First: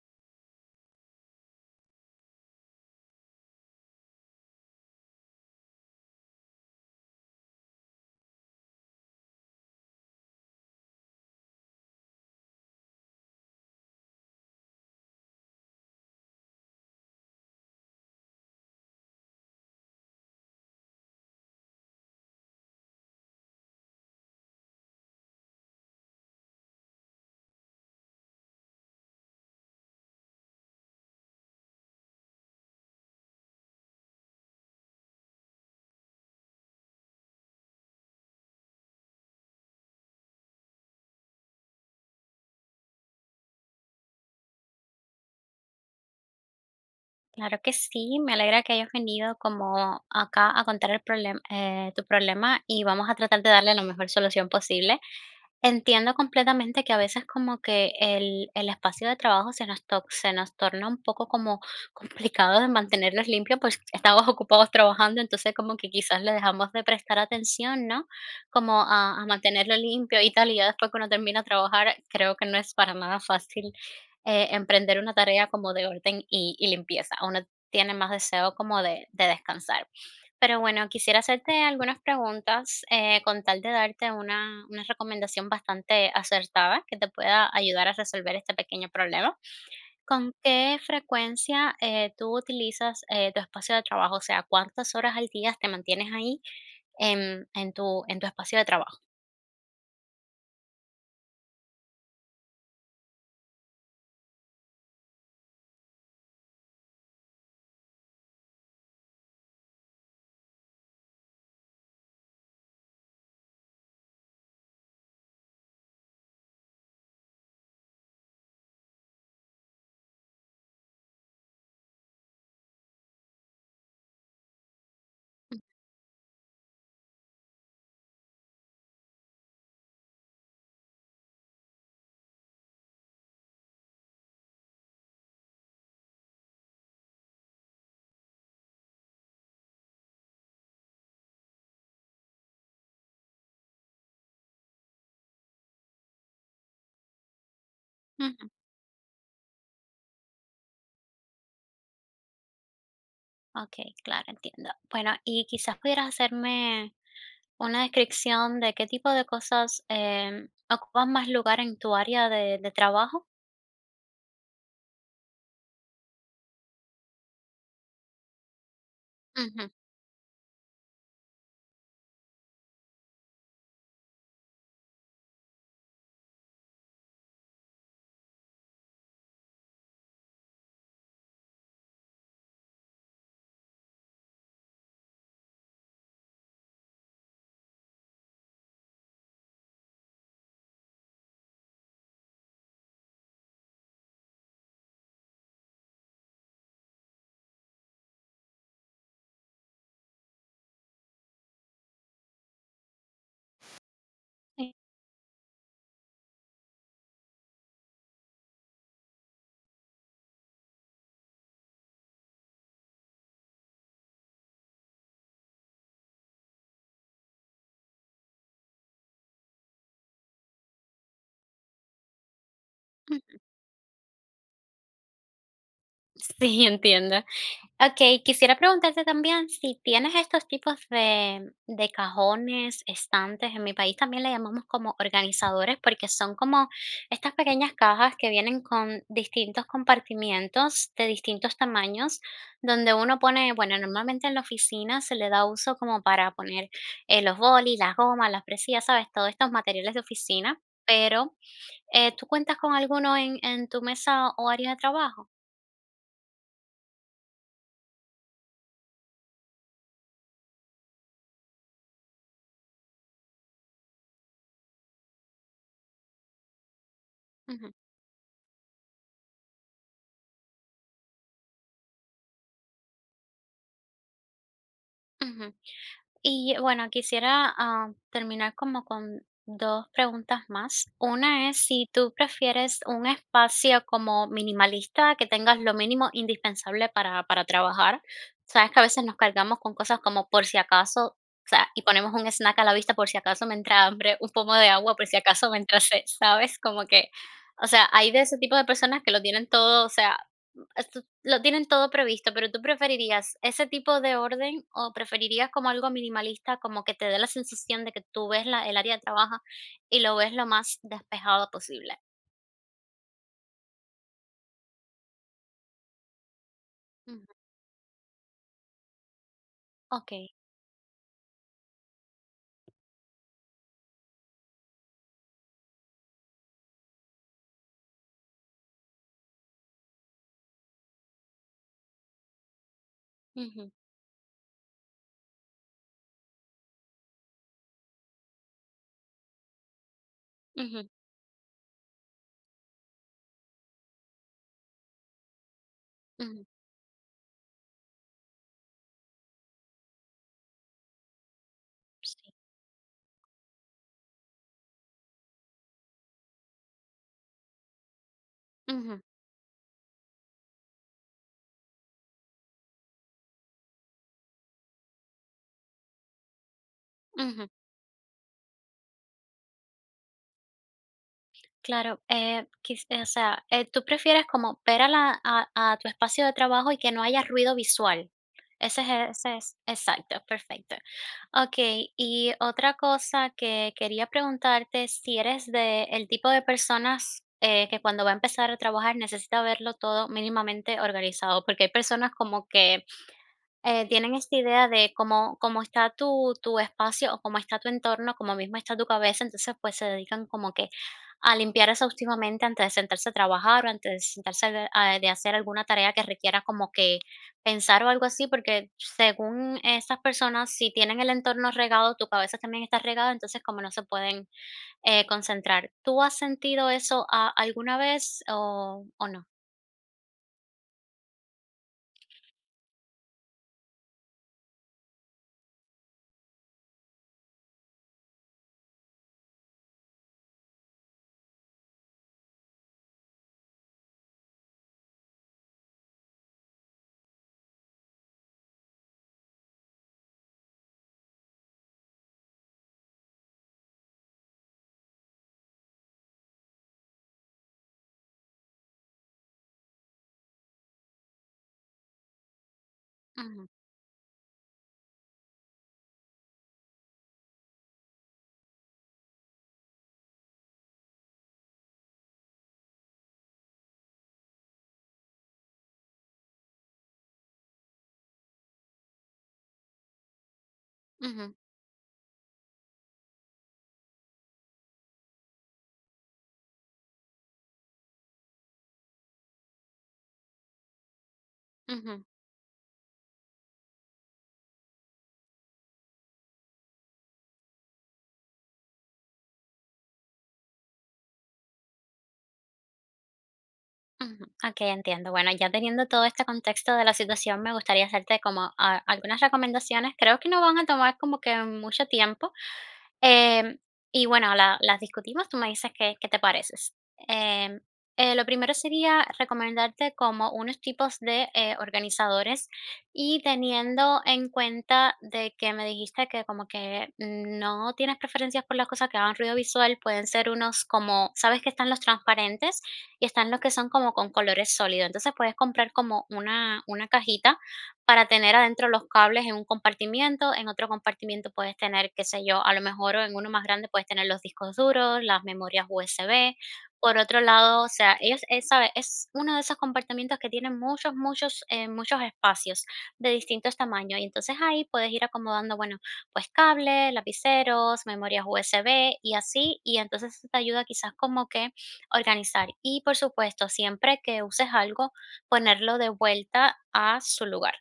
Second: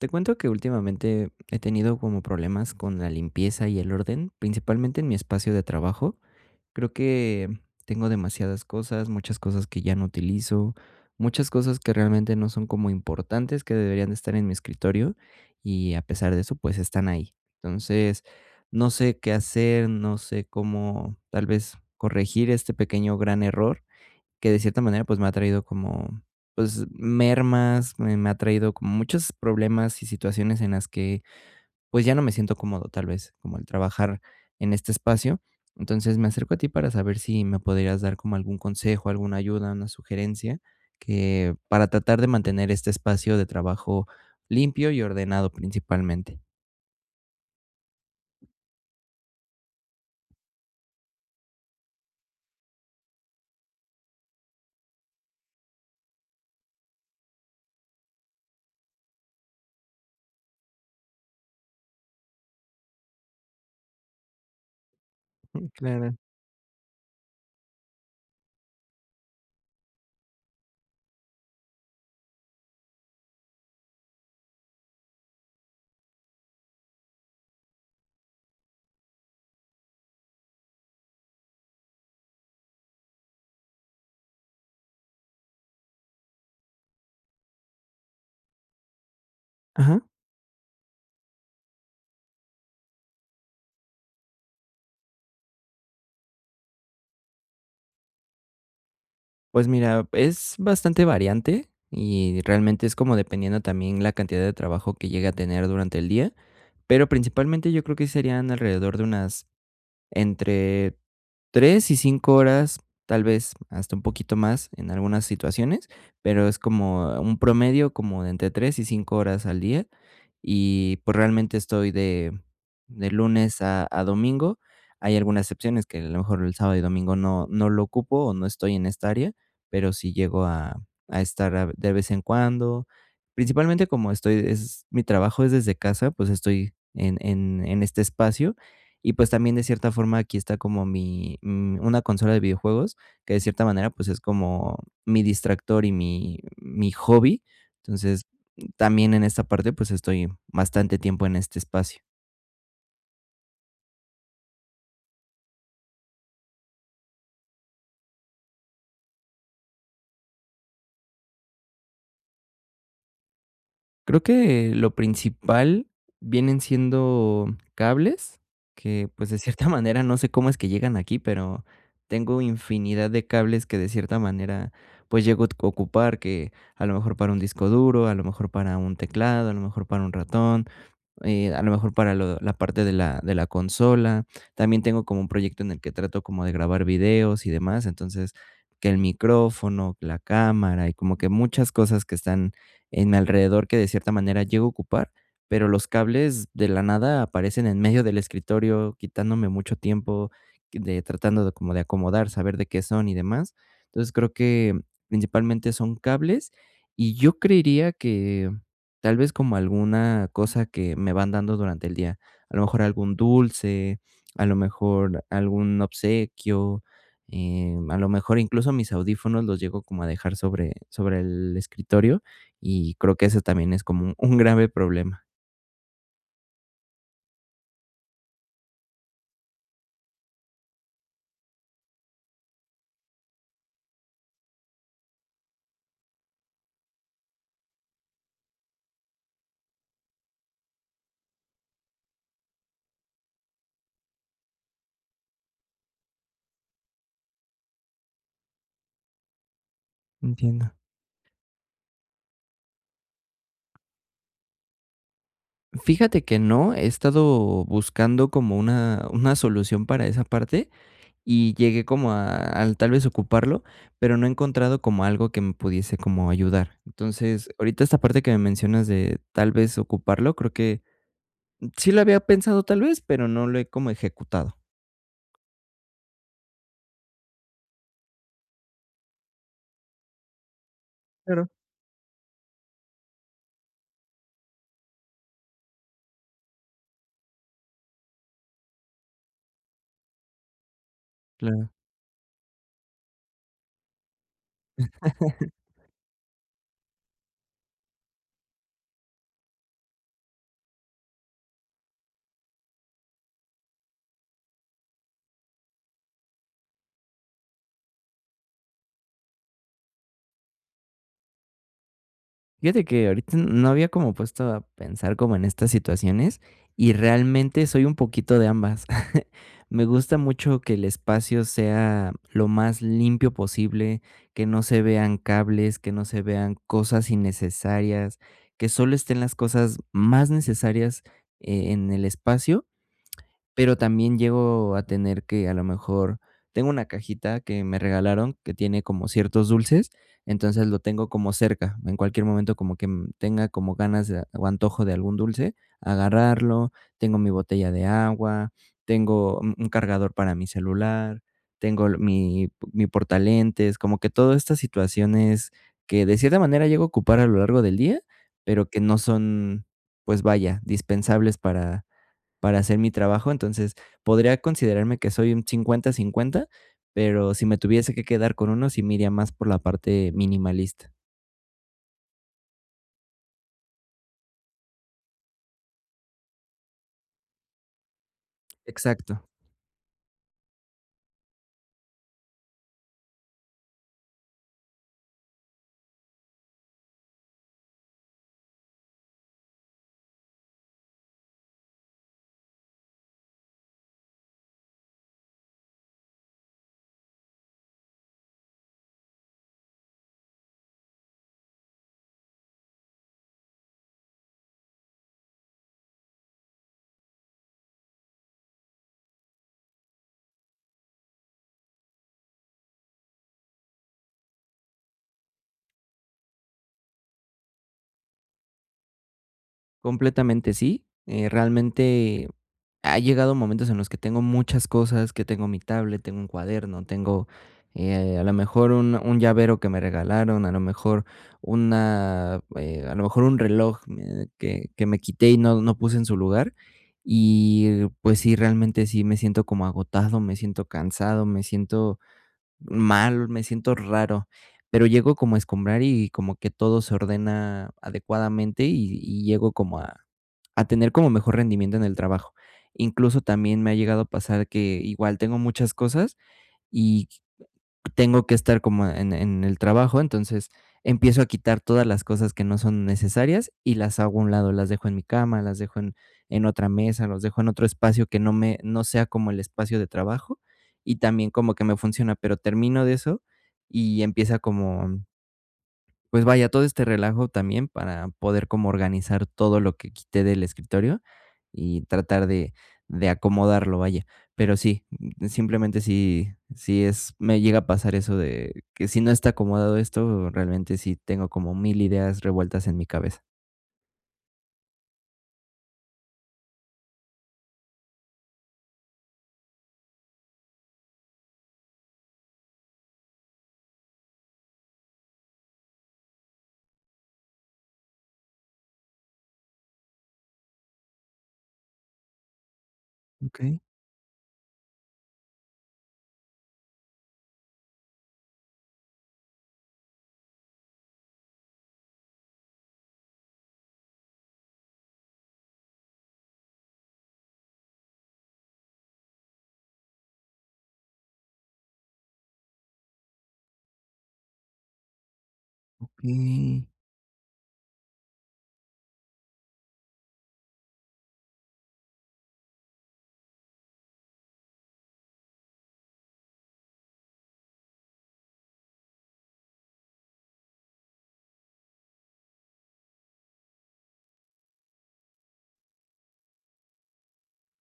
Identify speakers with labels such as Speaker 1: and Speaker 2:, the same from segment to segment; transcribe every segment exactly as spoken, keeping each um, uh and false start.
Speaker 1: Te cuento que últimamente he tenido como problemas con la limpieza y el orden, principalmente en mi espacio de trabajo. Creo que tengo demasiadas cosas, muchas cosas que ya no utilizo, muchas cosas que realmente no son como importantes, que deberían de estar en mi escritorio y a pesar de eso, pues están ahí. Entonces, no sé qué hacer, no sé cómo tal vez corregir este pequeño gran error que de cierta manera, pues, me ha traído como, pues, mermas, me me ha traído como muchos problemas y situaciones en las que, pues, ya no me siento cómodo, tal vez, como el trabajar en este espacio. Entonces, me acerco a ti para saber si me podrías dar como algún consejo, alguna ayuda, una sugerencia, que para tratar de mantener este espacio de trabajo limpio y ordenado principalmente.
Speaker 2: Claro que sí, me alegra que hayas venido como acá a contar el problema, tu problema y vamos a tratar de darle la mejor solución posible. Entiendo completamente que a veces como que el, el espacio de trabajo se nos, to- se nos torna un poco como complicado de mantenerlos limpios, pues estamos ocupados trabajando, entonces
Speaker 1: Mm,
Speaker 2: como que
Speaker 1: claro.
Speaker 2: quizás le dejamos de prestar atención, ¿no? Como a, a mantenerlo limpio y tal, y ya después cuando termina de trabajar, creo que no es para nada fácil eh, emprender una tarea como de orden y, y limpieza. Uno tiene más deseo como de de descansar. Pero bueno, quisiera hacerte algunas preguntas eh, con tal de darte una, una recomendación bastante acertada que te pueda ayudar a resolver este pequeño problema.
Speaker 1: Ajá.
Speaker 2: ¿Con qué frecuencia eh, tú utilizas eh, tu espacio de trabajo? O sea, ¿cuántas horas al día te mantienes ahí en, en tu, en tu espacio de trabajo?
Speaker 1: Pues mira, es bastante variante y realmente es como dependiendo también la cantidad de trabajo que llegue a tener durante el día, pero principalmente yo creo que serían alrededor de unas entre tres y cinco horas, tal vez hasta un poquito más en algunas situaciones, pero es como un promedio como de entre tres y cinco horas al día. Y pues realmente estoy de, de lunes a, a domingo. Hay algunas excepciones que a lo mejor el sábado y domingo no, no lo ocupo o no estoy en esta área, pero sí llego a, a estar a- de vez en cuando. Principalmente como estoy, es, mi trabajo es desde casa, pues estoy en, en en este espacio y pues también de cierta forma aquí está como mi mm, una consola de videojuegos que de cierta manera, pues es como mi distractor y mi mi hobby. Entonces,
Speaker 2: Ujú.
Speaker 1: también en esta parte, pues estoy bastante tiempo en este espacio.
Speaker 2: Ok, claro, entiendo. Bueno, y quizás pudieras hacerme una descripción de qué tipo de cosas em, ocupan más lugar en tu área de, de trabajo.
Speaker 1: Creo que lo principal vienen siendo cables, que pues de
Speaker 2: Ujú,
Speaker 1: cierta manera no sé cómo es que llegan aquí, pero tengo infinidad de cables que de cierta manera, pues llego a ocupar, que a lo mejor para un disco duro, a lo mejor para un teclado, a lo mejor para un ratón. Eh, a lo mejor para lo la parte de la de la consola. También tengo como un proyecto en el que trato como de grabar videos y demás. Entonces, que el micrófono, la cámara y como que muchas cosas que están en mi alrededor que de cierta manera llego a ocupar, pero los cables de la nada aparecen en medio del escritorio, quitándome mucho tiempo de tratando de como de acomodar, saber de qué son y demás. Entonces, creo
Speaker 2: sí.
Speaker 1: que principalmente son cables y yo creería que tal vez como alguna cosa que me van dando durante el día. A lo mejor algún dulce, a lo mejor algún obsequio, eh, a lo mejor incluso mis audífonos los llego como a dejar sobre, sobre el escritorio y creo que eso también es como un, un grave problema.
Speaker 2: Sí, entiendo. Okey, quisiera preguntarte también si tienes estos tipos de de cajones, estantes, en mi país también le llamamos como organizadores, porque son como estas pequeñas cajas que vienen con distintos compartimientos de distintos tamaños, donde uno pone, bueno, normalmente en la oficina se le da uso como para poner, eh, los bolis, las gomas, las presillas, ¿sabes? Todos estos materiales de oficina,
Speaker 1: Entiendo.
Speaker 2: pero, eh, ¿tú cuentas con alguno en en tu mesa o área de trabajo?
Speaker 1: Fíjate que no, he estado buscando como una, una solución para esa parte, y llegué como a al tal vez ocuparlo, pero no he encontrado como algo que me pudiese como ayudar. Entonces,
Speaker 2: Ujú,
Speaker 1: ahorita esta parte que me mencionas de tal vez ocuparlo, creo que sí lo había pensado tal vez, pero no lo he como ejecutado.
Speaker 2: ujú. Y bueno, quisiera ah, terminar como con dos preguntas más.
Speaker 1: Claro.
Speaker 2: Una es si tú prefieres un espacio como minimalista, que tengas lo mínimo indispensable para, para trabajar. Sabes que a veces nos cargamos con cosas como por si acaso, o sea,
Speaker 1: Claro.
Speaker 2: y ponemos un snack a la vista por si acaso me entra hambre, un pomo de agua por si acaso me entra sed, ¿sabes? Como que, o sea, hay de ese tipo de personas que lo tienen todo, o sea, lo tienen todo previsto, pero ¿tú preferirías ese tipo de orden o preferirías como algo minimalista, como que te dé la sensación de que tú ves la, el área de trabajo y lo ves lo más despejado posible?
Speaker 1: Fíjate que ahorita no había como puesto a pensar como en estas situaciones y
Speaker 2: Ujú.
Speaker 1: realmente soy un poquito de ambas. Me gusta
Speaker 2: Okey.
Speaker 1: mucho que el espacio sea lo más limpio posible, que no se vean cables, que no se vean cosas innecesarias, que solo estén las cosas más necesarias eh, en el espacio,
Speaker 2: Ujú,
Speaker 1: pero también llego a tener que, a lo mejor tengo una cajita que me regalaron que tiene como ciertos dulces, entonces lo
Speaker 2: ujú,
Speaker 1: tengo como cerca, en cualquier momento como que, mm, tenga como ganas de o antojo de algún dulce,
Speaker 2: ujú,
Speaker 1: agarrarlo, tengo mi botella de agua, tengo un un cargador para mi celular, tengo l
Speaker 2: sí,
Speaker 1: mi mi portalentes, como que todas estas situaciones que de cierta manera llego a ocupar a lo largo del día, pero que no
Speaker 2: ujú,
Speaker 1: son, pues vaya, dispensables para para hacer mi trabajo. Entonces, podría considerarme que soy un cincuenta-cincuenta, pero si
Speaker 2: ujú.
Speaker 1: me tuviese que quedar con uno, sí me iría más por la parte minimalista.
Speaker 2: Claro, eh, quiz o sea, eh, tú prefieres como ver a la a a tu espacio de trabajo y que no haya ruido visual. Ese es
Speaker 1: Exacto,
Speaker 2: ese es exacto, perfecto. Okey, y otra cosa que quería preguntarte, si eres de el tipo de personas, eh, que cuando va a empezar a trabajar necesita verlo todo mínimamente organizado, porque hay personas como que eh, tienen esta idea de cómo cómo está tu tu espacio o cómo está tu entorno, cómo mismo está tu cabeza, entonces, pues, se dedican como que a limpiar exhaustivamente antes de sentarse a trabajar o antes de sentarse de a de hacer alguna tarea que requiera como que pensar o algo así, porque según esas personas, si tienen el entorno regado, tu cabeza también está regada, entonces, como no se pueden, eh, concentrar. ¿Tú has sentido eso a alguna vez o o no?
Speaker 1: completamente sí. Eh, realmente ha llegado momentos en los que tengo muchas cosas, que tengo mi tablet, tengo un cuaderno, tengo, eh, a lo mejor un un llavero que me regalaron, a lo mejor una, eh, a lo mejor un reloj, eh, que que me quité y no no puse en su lugar. Y, pues sí, realmente sí me siento como agotado, me siento cansado, me siento, mal, me siento raro, pero llego como a escombrar y como que todo se ordena adecuadamente y y llego como a a tener como mejor rendimiento en el trabajo. Incluso
Speaker 2: Ujú,
Speaker 1: también me ha llegado a pasar que igual tengo muchas cosas y tengo que estar como en en el trabajo, entonces empiezo a quitar todas las cosas que no son necesarias y las hago a un lado, las dejo en mi cama, las dejo en en otra mesa, los dejo en otro espacio que no me no sea como el espacio de trabajo y también
Speaker 2: ujú,
Speaker 1: como que me funciona, pero termino de eso y empieza como pues vaya, todo este relajo también para poder como organizar todo lo que quité del escritorio y
Speaker 2: ujú.
Speaker 1: tratar de de acomodarlo, vaya. Pero sí, mm, simplemente sí sí es me llega a pasar eso de que si no está acomodado esto, realmente sí tengo como mil ideas revueltas en mi cabeza.
Speaker 2: Ujú, okey, entiendo. Bueno, ya teniendo todo este contexto de la situación, me gustaría hacerte como a algunas recomendaciones. Creo que no van a tomar como que mucho tiempo. Em, y bueno, la- las discutimos, tú me dices qué, qué te pareces. Em, eh, lo primero sería recomendarte como unos tipos de eh, organizadores y
Speaker 1: Okey,
Speaker 2: teniendo en cuenta de que me dijiste que como que no tienes preferencias por las cosas que hagan ruido visual, pueden ser unos como, sabes que están los transparentes y están los que son como con colores sólidos, entonces puedes comprar como una, una cajita para tener adentro los cables en un compartimiento, en otro compartimiento puedes tener, qué sé yo, a lo mejor o en uno más grande puedes tener los discos duros, las memorias U S B.
Speaker 1: okey.
Speaker 2: Por otro lado, o sea, ellos, eh, sabe, es uno de esos compartimientos que tienen muchos, muchos, eh, muchos espacios de distintos tamaños. Y entonces ahí puedes ir acomodando, bueno, pues cables, lapiceros, memorias U S B y así. Y entonces eso te ayuda quizás como que organizar. Y por supuesto, siempre que uses algo, ponerlo de vuelta a su lugar.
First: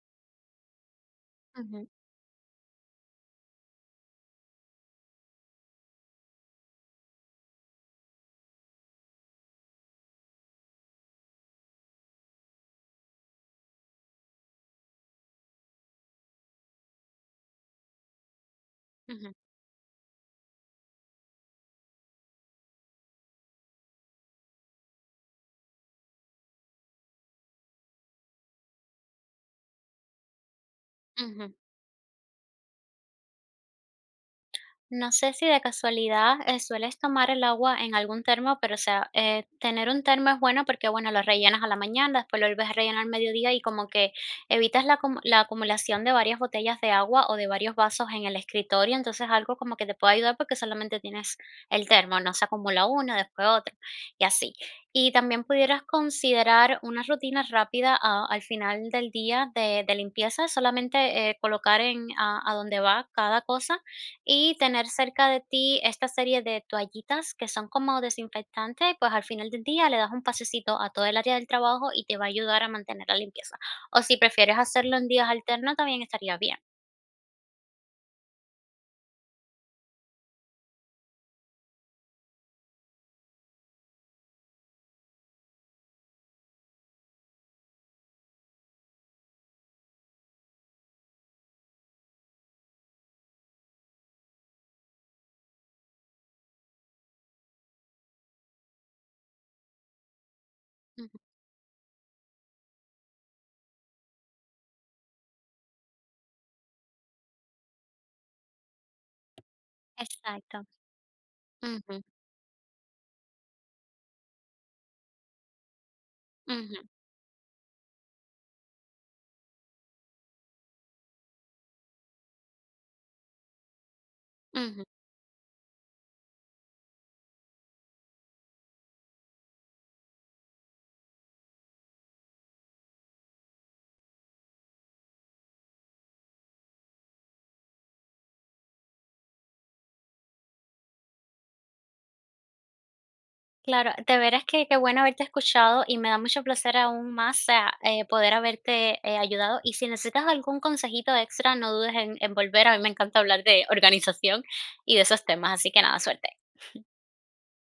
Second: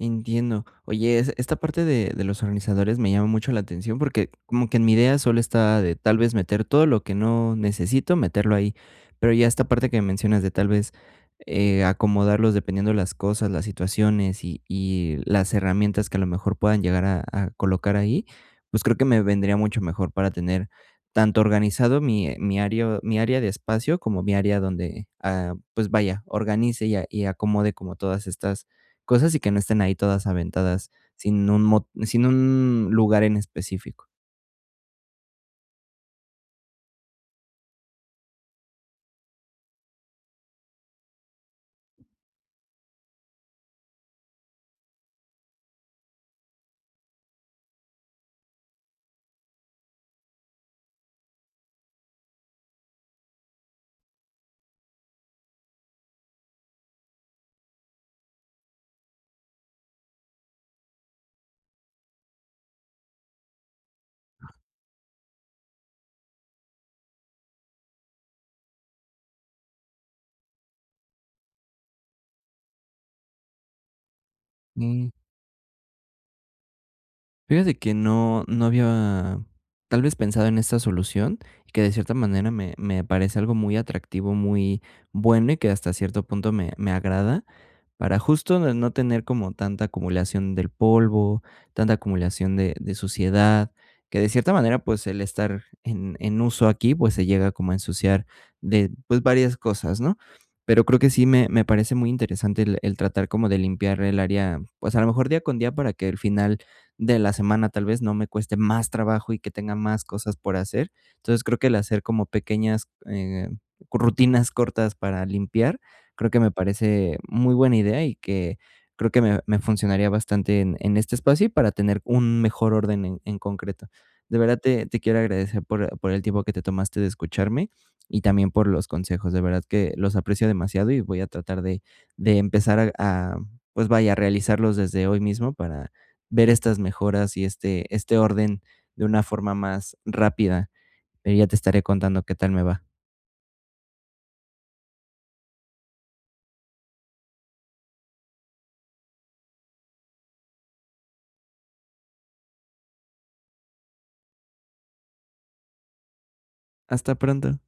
Speaker 1: Entiendo. Oye, es esta parte
Speaker 2: Ujú,
Speaker 1: de de los organizadores me llama mucho la atención porque como que en mi idea solo está de tal vez meter todo lo que no necesito, meterlo ahí. Pero ya esta parte que mencionas de tal vez, eh, acomodarlos dependiendo de las cosas, las situaciones y y las herramientas que a lo mejor puedan llegar a a colocar ahí, pues creo que me
Speaker 2: ujú,
Speaker 1: vendría mucho mejor para tener tanto organizado mi eh, mi área mi área de espacio como mi área donde, ah, pues vaya, organice y a y acomode como todas estas cosas y que no estén ahí todas aventadas sin
Speaker 2: ujú.
Speaker 1: un mo sin un lugar en específico.
Speaker 2: No sé si de casualidad, eh, sueles tomar el agua en algún termo, pero, o sea, eh, tener un termo es bueno porque, bueno, lo rellenas a la mañana, después lo vuelves a rellenar al mediodía y como que evitas la acumu la acumulación de varias botellas de agua o de varios vasos en el escritorio, entonces algo como que te puede ayudar porque solamente tienes el termo, no se acumula una, después otra, y así. Y también pudieras considerar una rutina rápida a al final del día de de limpieza, solamente, eh, colocar en a a donde va cada cosa y tener cerca de ti esta serie de toallitas que son como desinfectantes, pues al final del día le das un pasecito a todo el área del trabajo y te va a ayudar a mantener la limpieza. O si prefieres hacerlo
Speaker 1: Mm,
Speaker 2: en días alternos, también estaría bien.
Speaker 1: fíjate que no no había tal vez pensado en esta solución y que de cierta manera me me parece algo muy atractivo, muy bueno y que hasta cierto punto me me agrada. Para justo no no tener como tanta acumulación del polvo, tanta acumulación de de suciedad, que de cierta manera, pues, el estar en en uso aquí, pues, se llega como a ensuciar de, pues, varias cosas, ¿no? Pero creo
Speaker 2: Ujú.
Speaker 1: que sí me me parece muy interesante el el tratar como de limpiar el área, pues, a lo mejor día con día para que al final de la semana, tal vez, no me cueste más trabajo y que tenga más cosas por
Speaker 2: Exacto.
Speaker 1: hacer. Entonces, creo que el
Speaker 2: Ujú,
Speaker 1: hacer como pequeñas, eh, rutinas cortas para limpiar, creo que me
Speaker 2: ujú,
Speaker 1: parece muy buena idea y que creo que me me funcionaría bastante en en este espacio y para tener un mejor orden en en concreto. De verdad
Speaker 2: ujú.
Speaker 1: te te quiero agradecer por por el tiempo que te tomaste de escucharme y también por los consejos. De verdad que los aprecio demasiado y voy a tratar de de empezar a a, pues vaya, a realizarlos desde hoy mismo para ver estas mejoras y este este orden de una forma más rápida. Pero ya te estaré contando qué tal me va.
Speaker 2: Claro, de veras que qué bueno haberte escuchado y me da mucho placer aún más ah, eh, poder haberte eh, ayudado. Y si necesitas algún consejito extra, no dudes en, en volver. A mí me encanta hablar de organización y de esos temas, así que nada, suerte.
Speaker 1: Hasta pronto.